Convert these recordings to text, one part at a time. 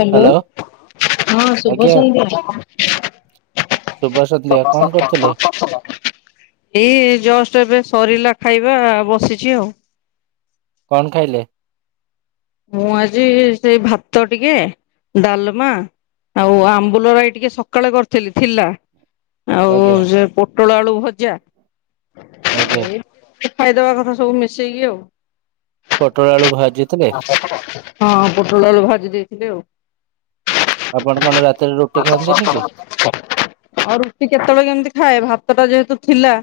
Hello. Hello ହଁ ଶୁଭ ଆଜ୍ଞା ଶୁଭ ସନ୍ଧ୍ୟା କଣ କରୁଥିଲେ ସନ୍ଧ୍ୟା। ଏ ଜଷ୍ଟ୍ ଏବେ ସରିଲା ଖାଇବା ବସିଚି ଆଉ। କଣ ଖାଇଲେ? ମୁଁ ଆଜି ସେଇ ଭାତ ଟିକେ ଡାଲମା ଆଉ ଆମ୍ବୁଲରାଇ ଟିକେ ସକାଳେ କରିଥିଲି ଥିଲା। ଆଉ ଆଜ୍ଞା ଯେ ପୋଟଳ ଆଳୁ ଭଜା। ଆଜ୍ଞା ଖାଇଦବା କଥା ସବୁ ମିଶେଇକି ଆଉ। ପୋଟଳ ଆଳୁ ଭାଜି ହଁ ପୋଟଳ ଆଳୁ ଭାଜି ଦେଇଥିଲି ଆଉ। ଆପଣ କଣ ରାତିରେ ରୁଟି ଖାଆନ୍ତିନି କି ଆ ରୁଟି କେତେବେଳେ କେମିତି ଖାଏ ଭା ସେଟା ଯେହେତୁ ଥିଲା।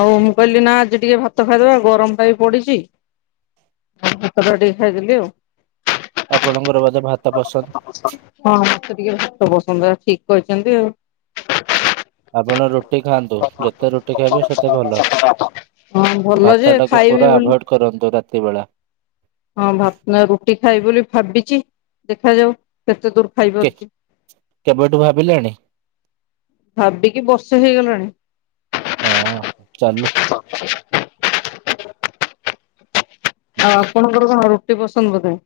ଆଉ ମୁଁ କହିଲି ନା ଆଜି ଟିକେ ଭାତ ଖାଇଦବା ଗରମ ଟା ବି ପଡିଛି। ହେଟୁ ଭାତ ଟା ଟିକେ ଖାଇଦେଲି ଆଉ। ହଁ ଆପଣଙ୍କର ବୋଧେ ମତେ ଭାତ ଟିକେ ପସନ୍ଦ ଭାତ ପସ ଆପଣ ତାହେଲେ ଠିକ କହିଛନ୍ତି ଆଉ। [inaudible] ଆପଣ ରୁଟି ଖାଆନ୍ତୁ ହଁ ଯେତେ ରୁଟି ଖାଇବେ ସେତେ ଭଲ ଭଲ ଯେ ଭାତ ଟାକୁ ଖାଇବି ପୁରା ବୋଲି। ଆଭଏଡ କରନ୍ତୁ ରାତି ବେଳା ହଁ ଭାତ ନା ରୁଟି ଖାଇବି ବୋଲି ଭାବିଛି ଦେଖାଯାଉ କେତେ ଦୂର କେ ଖାଇପାରୁଛି କେବେଠୁ ଭାବିଲେଣି ଭାବିକି ବର୍ଷେ ହେଇଗଲାଣି। ହଁ ଚାଲୁ। ଆଉ ଆପଣଙ୍କର କଣ ରୁଟି ପସନ୍ଦ ବୋଧେ?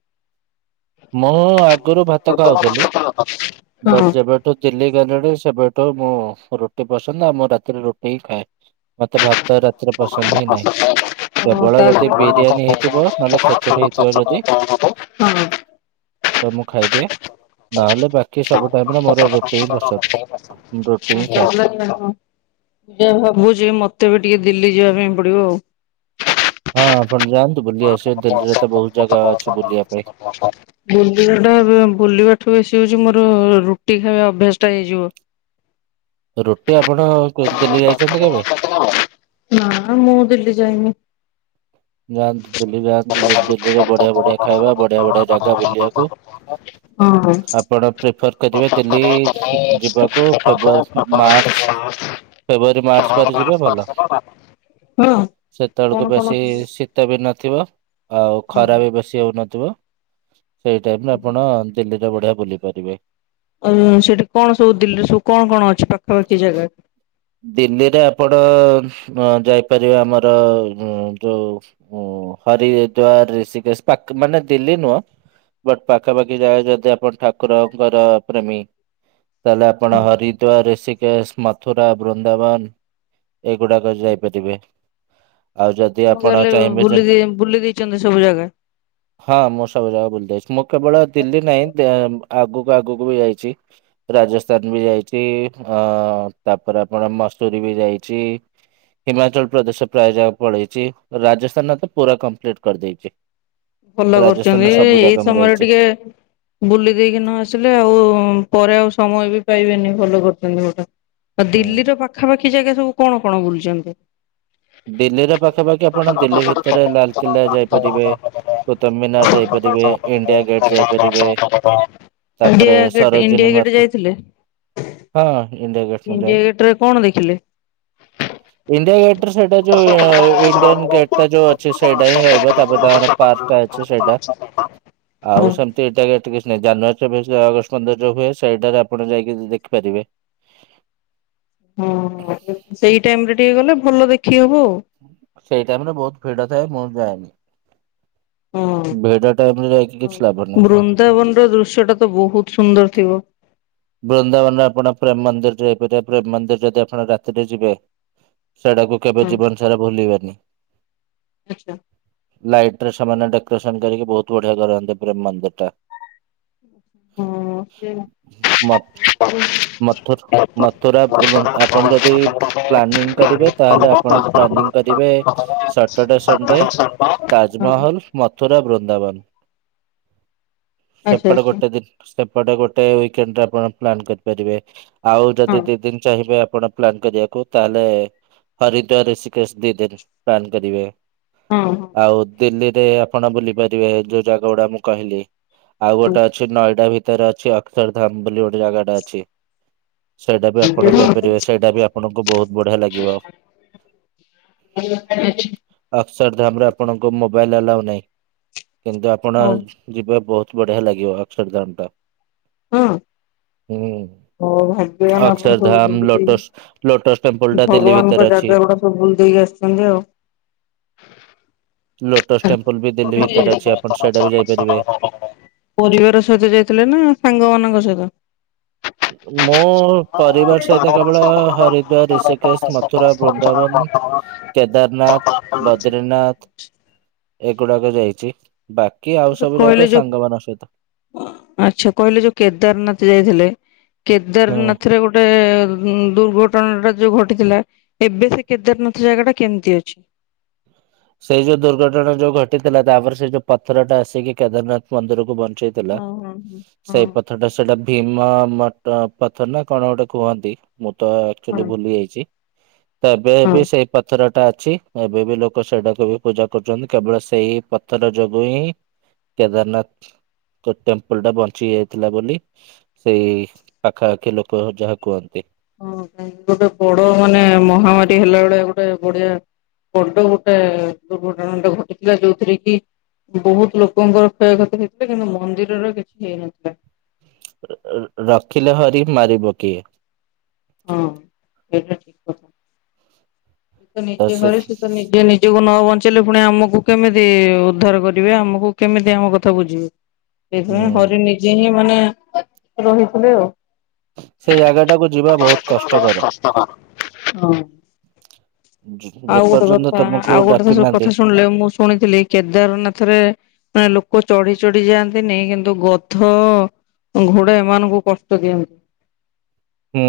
ମୁଁ ଆଗରୁ ଭାତ ହଁ। ହଁ ଖାଉଥିଲି ବଟ୍ ଯେବେଠୁ ଦିଲ୍ଲି ଗଲେଣି ସେବେ ସେବେଠୁ ମୁଁ ରୁଟି ପସନ୍ଦ ଆଉ ମୁଁ ରାତିରେ ରୁଟି ହିଁ ଖାଏ ମତେ ଭାତ ତ ରାତିରେ ପସନ୍ଦ ହିଁ ନାହିଁ କେବଳ ତାହେଲେ ଯଦି ହଁ। ବିରିୟାନୀ ହେଇଥିବ ନହେଲେ ଖେଚୁଟି ହେଇଥିବ ତାହେଲେ ଯଦି। ମୁଁ ତ ମୁଁ ଖାଇଦିଏ। ନହେଲେ ବାକି ସବୁ ଟାଇମରେ ମୋର ରୁଟି ହିଁ ପସନ୍ଦ ରୁଟି ହିଁ ଖାଏ। ମୁଁ ଟିକେ ଭାବୁଛି ମତେ ବି ଟିକେ ଦିଲ୍ଲୀ ଯିବା ପାଇଁ ପଡିବ ଆଉ। ହଁ। ଆପଣ ଯାଆନ୍ତୁ ବୁଲି [unintelligible] ଆସିବେ ଦିଲ୍ଲୀରେ ତ ବୁଲିବାଠୁ ବହୁତ ଜାଗା ଅଛି ବେଶୀ ବୁଲିବା ପାଇଁ। ହଉଛି ମୋର ରୁଟି ଖାଇବା ଅଭ୍ୟାସ ଟା ହେଇଯିବ। ରୁଟି ଆପଣ ଦିଲ୍ଲି ଯାଇଛନ୍ତି କେବେ? ନା ମୁଁ ଦିଲ୍ଲୀ ଯାଇନି। ଯାଆନ୍ତୁ ଦିଲ୍ଲୀ ଯାଆନ୍ତୁ ହଁ। ହଁ ଦିଲ୍ଲୀରେ କଣ ବଢିଆ ବଢିଆ ଖାଇବା ବଢିଆ ବଢିଆ ଜାଗା ବୁଲିବାକୁ। ଆପଣ ପ୍ରେଫର କରିବେ ଦିଲ୍ଲୀ ଯିବାକୁ ଫେବୃଆାରୀ ମାର୍ଚ୍ଚ ଫେବୃଆରୀ ମାର୍ଚ୍ଚ ପରେ ଯିବେ ଭଲ ସେତେବେଳକୁ କଣ ହଁ। ବେଶୀ ଶୀତ ବି ଥିବ ଆଉ ଖରା ବି ବେଶୀ ହଉନଥିବ ସେଇ ଟାଇମରେ ଆପଣ ଦିଲ୍ଲୀଟା ବଢିଆ ବୁଲିପାରିବେ। ଉଁ ସେଠି କଣ ସବୁ ଦିଲ୍ଲୀରେ ସବୁ କଣ କଣ ଅଛି ପାଖାପାଖି ଜାଗା ଦିଲ୍ଲୀରେ ଆପଣ ଉଁ ଯାଇପାରିବେ ଆମର ଉଁ ଯୋଉ ଉଁ ହରିଦ୍ୟାର ରିଷିକେଶ ପାକ ମାନେ ଦିଲ୍ଲି ନୁହଁ। ବଟ୍ ପାଖାପାଖି ଯାଗା ଯଦି ଆପଣ ଠାକୁରଙ୍କର ପ୍ରେମୀ। ତାହେଲେ ଆପଣ ହରିଦ୍ୟାର ରେଷିକେସ୍ ମଥୁର ମଥୁରା ବୃନ୍ଦାବନ ଏଇଗୁଡାକ ଯାଇପାରିବେ। ଆଉ ଯଦି ଆପଣ ତାହେଲେ ଚାହିଁବେ ଯେ ବୁଲି ଦେଇ ବୁଲି ଦେଇଛନ୍ତି ସବୁ ଜାଗା ହଁ ମୁଁ ସବୁ ଯାଗା ଫୁଲିଯାଇଛି ମୁଁ କେବଳ ଦିଲ୍ଲୀ ନାହିଁ ଆଁ ଆଗକୁ ଆଗକୁ ବି ଯାଇଛି ରାଜସ୍ଥାନ ବି ଯାଇଛି ଆଁ ତାପରେ ଆପଣ ମସୁରୀ ବି ଯାଇଛି। ହିମାଚଳ ପ୍ରଦେଶ ପ୍ରାୟ ଯାଏ ପଳେଇଛି ରାଜସ୍ଥାନ ତ ପୁରା କମ୍ପ୍ଲିଟ୍ କରିଦେଇଛି। ଭଲ କରୁଛନ୍ତି ରାଜସ୍ଥାନର ସବୁ ଏଇ ଜାଗା ମୁଁ ସମୟରେ ଯାଇଛି। ଟିକେ ବୁଲି ଦେଇକି ନ ଆସିଲେ ଆଉ ପରେ ଆଉ ସମୟ ବି ପାଇବେନି ଭଲ କରିଛନ୍ତି ଗୋଟେ ଆଉ ଉଁ ଦିଲ୍ଲୀର ପାଖାପାଖି ଜାଗା ସବୁ କଣ? କଣ ବୁଲିଛନ୍ତି? ଦିଲ୍ଲୀରେ ପାଖାପାଖି ଆପଣ ଦିଲ୍ଲୀ ଭିତରେ ଲାଲକିଲ୍ଲା ଯାଇପାରିବେ। କୌତୁବ ମିନାର ଯାଇପାରିବେ ଇଣ୍ଡିଆ ଗେଟ୍ ଯାଇପାରିବେ। ତାପରେ India gate India Sarojini gate market. ଯାଇଥିଲେ ହଁ ଇଡିଆ ଗେଟ ସ ମ ଯାଏ ଇଣ୍ଡିଆ ଗେଟ୍ ରେ କଣ ଦେଖିଲେ? ଇଡିଆ ଗେଟ ସେଇଟା ଯୋଉ ଇଣ୍ଡିଆନ୍ ଗେଟ୍ ଟା ଯୋଉ ଅଛି ସେଇଟା ହିଁ ରହିବ ତାପରେ ତାଙ୍କର ପାର୍କ ଅଛି ସେଇଟା ହଁ। ଆଉ ସେମତି ଏଇଟା ଏ କିଛି ନାଇଁ ଜାନୁଆରୀ ଚବିଶ ଅଗଷ୍ଟ ପନ୍ଦର ଯୋଉ ହୁଏ ସେଇଟାରେ ଆପଣ ଯାଇକି ଦେଖିପାରିବେ। ହ ସେଇ ଟାଇମ ରେ ଟିକେ ଗଲେ ଭଲ ଦେଖ ସେଇ ଟାଇମରେ ବହୁତ ଭିଡ଼ ଥାଏ ମୁଁ ଯାଏନି। ଭିଡ ଟାଇମ ରେ ଯାଇକି ହୁଁ କିଛି ଲାଭ ନାହିଁ ବୃନ୍ଦାବନ ର ଦୃଶ୍ୟ ଟା ତ ବହୁତ ସୁନ୍ଦର ଥିବ? ବୃନ୍ଦାବନରେ ଆପଣ ପ୍ରେମ ମନ୍ଦିରରେ ଯଇପାରିବେ ପ୍ରେମ ମନ୍ଦିର ଯଦି ଆପଣ ରାତିରେ ଯିବେ ସେଟାକୁ କେବେ ହଁ ଜୀବନ ସାରା ଭୁଲିବେନି। ଆଚ୍ଛା ଲାଇଟି ରେ ସେମାନେ ଡେକୋରେସନ କରିକି ବହୁତ କୋଢିଆ କରନ୍ତି ପ୍ରେମ ମନ୍ଦିରିଟା। ହଁ ସେ ମତ ଆଚ୍ଛା ମଥୁରୁ ହଁ ହଁ ହଁ। ମଥୁରା ଆପଣ ହଉ ହଁ ଯଦି ହଉ ପ୍ଲାନିଂ ଭାଗ୍ୟବାନ କରିବେ ତାହେଲେ ଆପଣ ପ୍ଲାନିଂ କରିବେ ସଟରଡେ ସଣ୍ଡେ ତାଜମହଲ ମଥୁରା ବୃ ଦାବର ସେପଟେ ଗୋଟେ ଦିନି ସେପଟ ଗୋଟେ ୱିକ୍ ଣ୍ଡ ବର ପ୍ଲାନ୍ କରିପାରିବେ ଆଉ ଯଦି ଦି ଦିନ ଚାହିଁବେ ବଡ଼ ପ୍ଲାନ୍ କରିବାକୁ ତାହେଲେ ହରିଦ୍ଵାର ଷିକ୍ରିସି ଦିନି ଦିନି ପ୍ଲାନ୍ କରିବେ। ହଁ ହ। ଆଉ ଦିଲ୍ଲୀରେ ଆପଣ ବୁଲି ପାରିବେ ଯୋଉ ଜାଗା ଗୁଡା ମୁଁ କହିଲି ଆଉ ଗୋଟେ ଅଛି ନଏଡା ଭି ଭିତରେ ଅଛି ଅକ୍ଷର ଧାମ ବୋଲି ଜାଗାଟେ ଅଛି। ସେଇଟା ବି ଆପଣ ଯାଇପାରିବେ ସେଇଟା ବି ଆପଣଙ୍କୁ ବହୁତ ବଢିଆ ଲାଗିବ। ଅସର ଧାମ ରେ ଆପଣଙ୍କ ମୋବାଇଲି ଆଲାଉ ନାଇଁ କିନ୍ତୁ ଆପଣ ଯିବେ ବହୁତୁ ବଢିଆ ଲାଗିବ ଅକ୍ଷର ଧାମ ଟା। ହଁ? ହୁଁ। ଓ ଭାଗ୍ୟବାନ ଆପଣ ସବୁ ଅକ୍ଷରଧାମ ଲୋଟସ୍ ଲୋଟସ୍ ଟେମ୍ପଲ ବୁଲୁଦେଇ ଟା ଦିଲ୍ଲୀ ଭଗବାନଙ୍କ ଭିତରେ ଅଛି। ଜାଗା ଗୁଡା ସବୁ ବୁଲୁଦେଇ କି ଆସିଛନ୍ତି ଆଉ। ଲୋଟସ୍ ଟେମ୍ପଲ ବି ଦିଲ୍ଲୀ ଭିତରେ ଅଛି ଆପଣ ସେଇଟା ବି ଯାଇପାରିବେ। [unintelligible] ପରିବାର ସହିତ ଯାଇଥିଲେ ନା, ସାଙ୍ଗ ମାନଙ୍କ ସହିତ? ମୁଁ ପରିବାର ସହିତ କେବଳ ହରିଦ୍ୱାର, ଋଷିକେଶ, ମଥୁରା, ବୃନ୍ଦାବନ କେଦାରନାଥ, ବଦ୍ରିନାଥ, ଏଗୁଡାକ ଯାଇଛି। ବାକି ଆଉ ସେ ସବୁ କହିଲେ ଜାଗା ଯୋଉ, ସାଙ୍ଗମାନଙ୍କ ସହିତ ଆଚ୍ଛା କହିଲେ ଯୋଉ କେଦାରନାଥ ଯାଇଥିଲେ। ହଁ। କେଦାରନାଥରେ ଗୋଟେ ଦୁର୍ଘଟ ଟଣା ଟା ଯୋଉ ଘଟିଥିଲା ଏବେ ସେ କେଦାରନାଥ ଜାଗା ଟା କେମିତି ଅଛି? ସେଇ ଯୋଉ ଦୁର୍ଘଟଣା ଯୋଉ ଘଟିଥିଲା ତାପରେ ସେ ଯୋଉ ପଥରଟା ଆସିକି କେଦାରନାଥ ମନ୍ଦିରକୁ ବଞ୍ଚେଇଦେଲା ହଁ ହଁ ହଁ। ହଁ ସେଇ ପଥରଟା ସେଇଟା ଭୀମ ମଟ ପଥର ନା କଣ ଗୋଟେ କୁହନ୍ତି। ମୁଁ ତ ହଁ। ଆକଚୁଆଲି ଭୁଲି ଯାଇଛି। ତ ଏବେ ହଁ। ବି ସେଇ ପଥର ଟା ଅଛି। ଏବେ ବି ଲୋକ ଲୋକ ସେଇଟାକୁ ବି ପୂଜା କରୁଛନ୍ତି। କେବଳ ସେଇ ପଥର ଯୋଗୁ ହିଁ କେଦାରନାଥ ଟେମ୍ପୁଲୁ ଟା ବଞ୍ଚି ଯାଇଥିଲା ବୋଲି ସେଇ ପାଖାପାଖି ଲୋକ ଯାହା କୁହନ୍ତି। ହଁ ଗୋଟେ ବଡ ମାନେ ମହାମାରୀ ହେଲା ଭଳିଆ ଗୋଟେ ବଢିଆ ବଡ ଗୋଟେ ଦୁର୍ଘଟଣାଟ ଘଟିଥିଲା ଯୋଉଥିରେ କି ବହୁତୁ ଲୋକଙ୍କର କ୍ଷୟକ୍ଷତି ହେଇଥିଲା କିନ୍ତୁ ମନ୍ଦିରର କିଛି ହେଇନଥିଲା। ରଖିଲେ ହରି ମାରିବ କିଏ। ହଁ। ଏଇଟା ଠିକ କଥା। ସେ ତ ନିଜେ ହରି ସେ ତ ନିଜେ ନିଜେକୁ ନ ବଚେ ବଞ୍ଚିଲେ ପୁଣି ଆମକୁ କେମିତି ଉଦ୍ଧାର କରିବେ ଆମକୁ କେମିତି ଆମ କଥା ବୁଝିବେ। ହୁଁ ସେଇଥିପାଇଁ ହରି ନିଜେ ହିଁ ମାନେ ରହିଥିଲେ ଆଉ। ସେ ଜାଗାଟାକୁ ଯିବା ବହୁତ କଷ୍ଟକର। ହଁ। ଭୁଝିଲି। ଆଉ ଗୋଟେ କଥା ଆଉ ଗୋଟେ କଥା ଶୁଣିଲେ ମୁଁ ଶୁଣିଥିଲି କେଦାରନାଥରେ ମାନେ ଲୋ ଲୋକ ଚଢି ଚଢି ଯାଆନ୍ତିନି କିନ୍ତୁ ଗଧ ଘୋଡା ଏମାନଙ୍କୁ କଷ୍ଟ ଦିଅନ୍ତି। ହୁଁ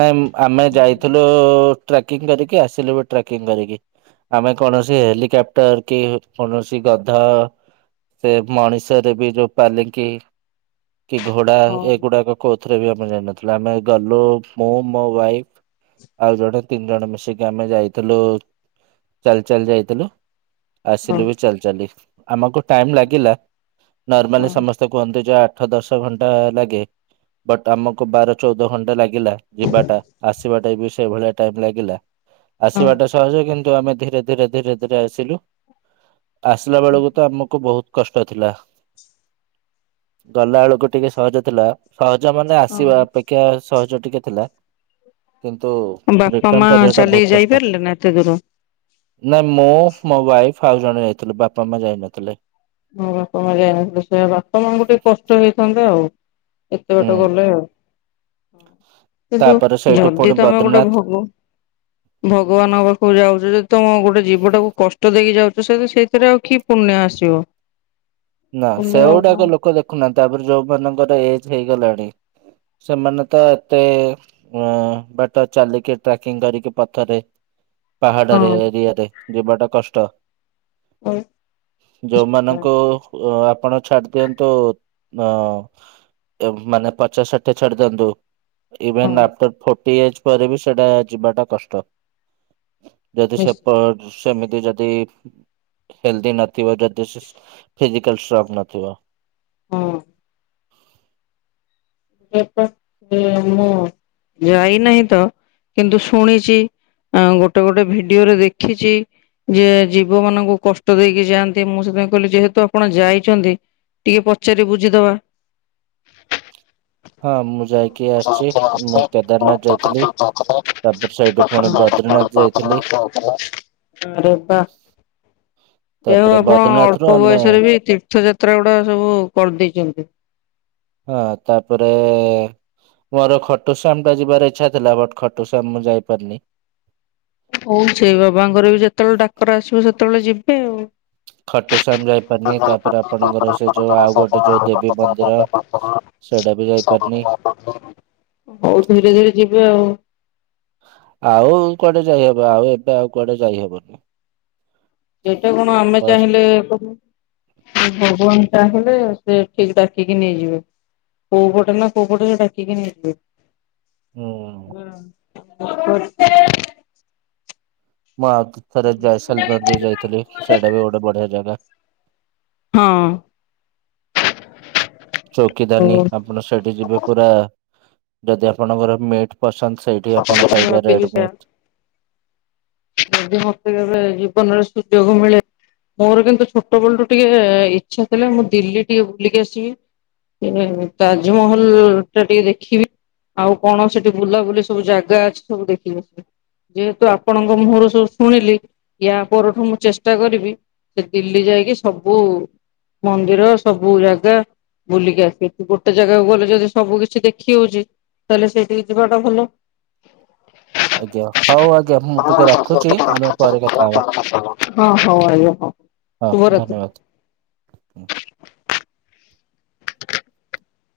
ନାଇଁ ଆମେ ଯାଇଥିଲୁ ଟ୍ରାକିଙ୍ଗ କରିକି ଆସିଲୁ ବି ଟ୍ରାକିଙ୍ଗ କରିକି। ଆମେ କୌଣସି ହେଲିକପ୍ଟର କି କୌଣସି ଗଧ ସେ ମଣିସରେ ବି ଯୋଉ ପାଲିଙ୍କି କି ଘୋଡା ହଁ ଏଗୁଡାକ କୋଉଥିରେ ବି ଆମେ ଯାଇନଥିଲୁ। ଆମେ ଗଲୁ ମୁଁ ମୋ ୱାଇଫ। ଆଉ ଜଣେ ତିନି ଜଣ ମିଶିକି ଆମେ ଯାଇଥିଲୁ ଚାଲି ଚାଲି ଯାଇଥିଲୁ। ହଁ ଆସିଲୁ ବି ଚାଲି ଚାଲି। ଆମକୁ ଟାଇମ ଲାଗିଲା ହଁ ନର୍ମାଲି ସମସ୍ତେ କୁହନ୍ତିୁ ଯେ ଆଠ ଦଶ ଘଣ୍ଟା ଲାଗେ। ବଟ୍ ଆମ କୁ ବାର ଚଉଦ ଘଣ୍ଟା ଲାଗିଲା ଯିବାଟା ଆସିବାଟା ବି ସେଇଭଳିଆ ଟାଇମ୍ ଲାଗିଲା। ହଁ ଆସିବାଟା ସହଜ କିନ୍ତୁ ଆମେ ଧୀରେ ଧୀରେ ଧୀରେ ଧୀରେ ଆସିଲୁ। ଆସିଲା ବେଳକୁ ତ ଆମକୁ ବହୁତ କଷ୍ଟ ଥିଲା। ଗଲା ବେଳକୁ ଟିକେ ସହଜ ଥିଲା ସହଜ ମାନେ ଥିବା ହଁ ଅପେକ୍ଷା ସହଜ ଟିକେ ଥିଲା। କିନ୍ତୁ ବାପା ରିଟର୍ଣ ମା କରିବା ଟା ଚାଲିକି ବହୁତ କଷ୍ଟ। ଯାଇପାରିଲେ ନା ଏତେ ଦୂର? ନାଇଁ ମୁଁ ମୋ ୱାଇଫ ଆଉ ଜଣ ଯାଇଥିଲୁ। ବାପା ମା ଯାଇନଥିଲେ। ହଁ ବାପା ମା ଯାଇନଥିଲେ ସେ ବାପା ମାଙ୍କୁ ଟିକେ କଷ୍ଟ ହେଇଥାନ୍ତା ଆଉ। ଏତେ ହୁଁ। ବାଟ ଗଲେ ଆଉ। ହୁଁ କିନ୍ତୁ ତାପରେ ସେଇଠୁ ଯଦି ପୁଣି ତମେ ଗୋଟେ ବଦ୍ରିନାଥ ଭୋଗ ଭଗବାନଙ୍କ ପାଖକୁ ଯାଉଛ ଯ ତମ ଗୋଟେ ଜୀବଟାକୁ କଷ୍ଟ ଦେଇକି ଯାଉଛ ସେତ ସେଇଥିରେ ଆଉ କି ପୁଣ୍ୟ ଆସିବ। ନା ପୁଣ୍ୟ ଆଉ ସେଗୁଡାକ କଣ ଲୋକ ଦେଖୁନାହାନ୍ତି। ତାପରେ ଯୋଉ ମାନଙ୍କର ଏଜ୍ ହେଇଗଲାଣି। ସେମାନେ ତ ଏତେ ଅ ବାଟ ଚାଲିକି ଟ୍ରାକିକିଂ କରିକି ପଛରେ ହଁ ପାହାଡରେ ଏରିଆରେ ଯିବାଟା କଷ୍ଟ। ହଉ ନିଶ୍ଚିତ ଯୋଉମାନଙ୍କୁ ଆପଣ ଛାଡିଦିଅନ୍ତୁ ହଁ। ମାନେ ପଚାଶଷାଠିଏ ଛାଡିଦିଅନ୍ତୁ। ହଁ ଇଭେନ ଆଫ୍ଟର ଫୋର୍ଟି ଇଜେ ପରେ ବି ସେଟା ଯିବାଟା କଷ୍ଟ। ଯଦି ନିଶ୍ଚିତ ସେପଟ ସେମିତି ଯଦି ହେଲିଦି ନଥିବ ଯଦି ସୁସ ଫିଜିକାଲ ଷ୍ଟ୍ରଙ୍ଗ ନଥିବ। ହୁଁ। [unintelligible] ମୁଁ ଯାଇନାହିଁ ତ କିନ୍ତୁ ଶୁଣିଛି। ଆଉ ଗୋଟେ ଗୋଟେ ଭିଡିଓରେ ଦେଖିଛି। ଯେ ଜୀବମାନଙ୍କୁ କଷ୍ଟ ଦେଇକି ଯାଆନ୍ତି ମୁଁ ସେଥିପାଇଁ କହିଲି ଯେହେତୁ ଆପଣ ଯାଇଛନ୍ତି। ଟିକେ ପଚାରି ବୁଝିଦବା। ହଁ ମୁଁ ଯାଇକି ଆସିଛି ମୁଁ କେଦାରନାଥ ଯାଇଥିଲି ତାପରେ ସେଇଠୁ ପୁଣି ବ ପାମ୍ପଡ ପାମ୍ପଡ ପାମ୍ପଡ଼ ଆରେ ବା। ତେଣୁ ତାପରେ ଆପଣ ବଦ୍ରିନାଥ ରୁ ଅଳ୍ପ ଆମେ ବୟସରେ ବି ତୀର୍ଥଯାତ୍ରା ଗୁଡାସବୁ କରିଦେଇଛନ୍ତି। ହଁ ତାପରେ ମୋର ଖଟୁଶ୍ୟାମ ଟା ଯିବାର ଇଚ୍ଛା ଥିଲା ବଟ୍ ଖଟୁଶ୍ଯାମ ମୁଁ ଯାଇପାରିନି। ହୋଉ ସେଇ ବାବାଙ୍କର ବି ଯେତେବେଳେ ଡାକ୍ତର ଆସିବ ସେତେବେଳେ ଯିବେ ଆଉ। ଖଟୁଶ୍ୟାମ ଯାଇପାରିନି ତାପରେ ଆପଣଙ୍କର ସେ ଯୋଉ ଆଉ ଗୋଟେ ଯୋଉ ଦେବୀ ମନ୍ଦିର ସେଇଟା ବି ଯାଇପାରିନି। [inaudible] ହୋଉ ଧୀରେ ଧୀରେ ଯିବେ ଆଉ। ଆଉ କୁଆଡ଼େ ଯାଇହବ? ଆଉ ଏବେ ଆଉ କୁଆଡ଼େ ଯାଇହବନି। ଏଇଟା କଣ ଆମେ ବସ୍ ଚାହିଁଲେ କରିବ ଉଁ ଭଗବାନ୍ ଚାହିଁଲେ ସେ ଠିକ୍ ଡାକି କି ନେଇଯିବେ। କୋଉପଟେ ନାଁ କୋଉପଟେ ହେ ଡାକିକି ନେଇଯିବେ। ହୁଁ। [inaudible] ମୁଁ ଆଉ ଥରେ ଜୟସେଲମର୍ ବି ଯାଇଥିଲି ସେଇଟା ବି ଗୋଟେ ବଢ଼ିଆ ଜାଗା। ହଁ। ଚୌକିଦାନୀ ହଉ ଆପଣ ସେଇଠି ଯିବେ ପୁରା ଯଦି ଆପଣଙ୍କର ମେଟ୍ ପସନ୍ଦ ସେଇଠି ଆପଣ ପାଇବେ ଭାବିବି ରେଡ଼୍ ସେୟା। ମିଟ୍। ଯଦି ମତେ କେବେ ଜୀବନରେ ସୁଯୋଗ ମିଳେ ମୋର କିନ୍ତୁ ଛୋଟବେଳୁରୁ ଟିକେ ଇଚ୍ଛା ଥିଲା ମୁଁ ଦିଲ୍ଲୀ ଟିକେ ବୁଲିକି ଆସିବି। ଏ ତାଜମହଲଟା ଟିଏ ଦେଖିବି। ଆଉ କଣ ସେଠି ବୁଲାବୁଲି ସବୁ ଜାଗା ଅଛି ସବୁ ଦେଖିକି ଆସିବି। ଯେହେତୁ ଆ ଆପଣଙ୍କ ମୁଁହଁରୁ ସବୁ ଶୁଣିଲି ୟା ପରଠୁ ମୁଁ ଚେଷ୍ଟା କରିବି ସେ ଦିଲ୍ଲୀ ଯାଇକି ସବୁ ମନ୍ଦିର ସବୁ ଜାଗା ବୁଲିକି ଆସି ଗୋଟେ ଜାଗାକୁ ଗଲେ ଯଦି ସବୁ କିଛି ଦେଖି ହଉଛି ତାହେଲେ ସେଇଠିକି ଯିବାଟା ଭଲ। ଆଜ୍ଞା ହଉ ଆଜ୍ଞା ମୁଁ ଟିକେ ରଖୁଛି ହଁ ଆମେ ପରେ କଥା ହବା ହଉ ଆଜ୍ଞା ହଉ। ହ ଶୁଭରାତ୍ରି। ଧନ୍ୟବାଦ୍ ହୁଁ।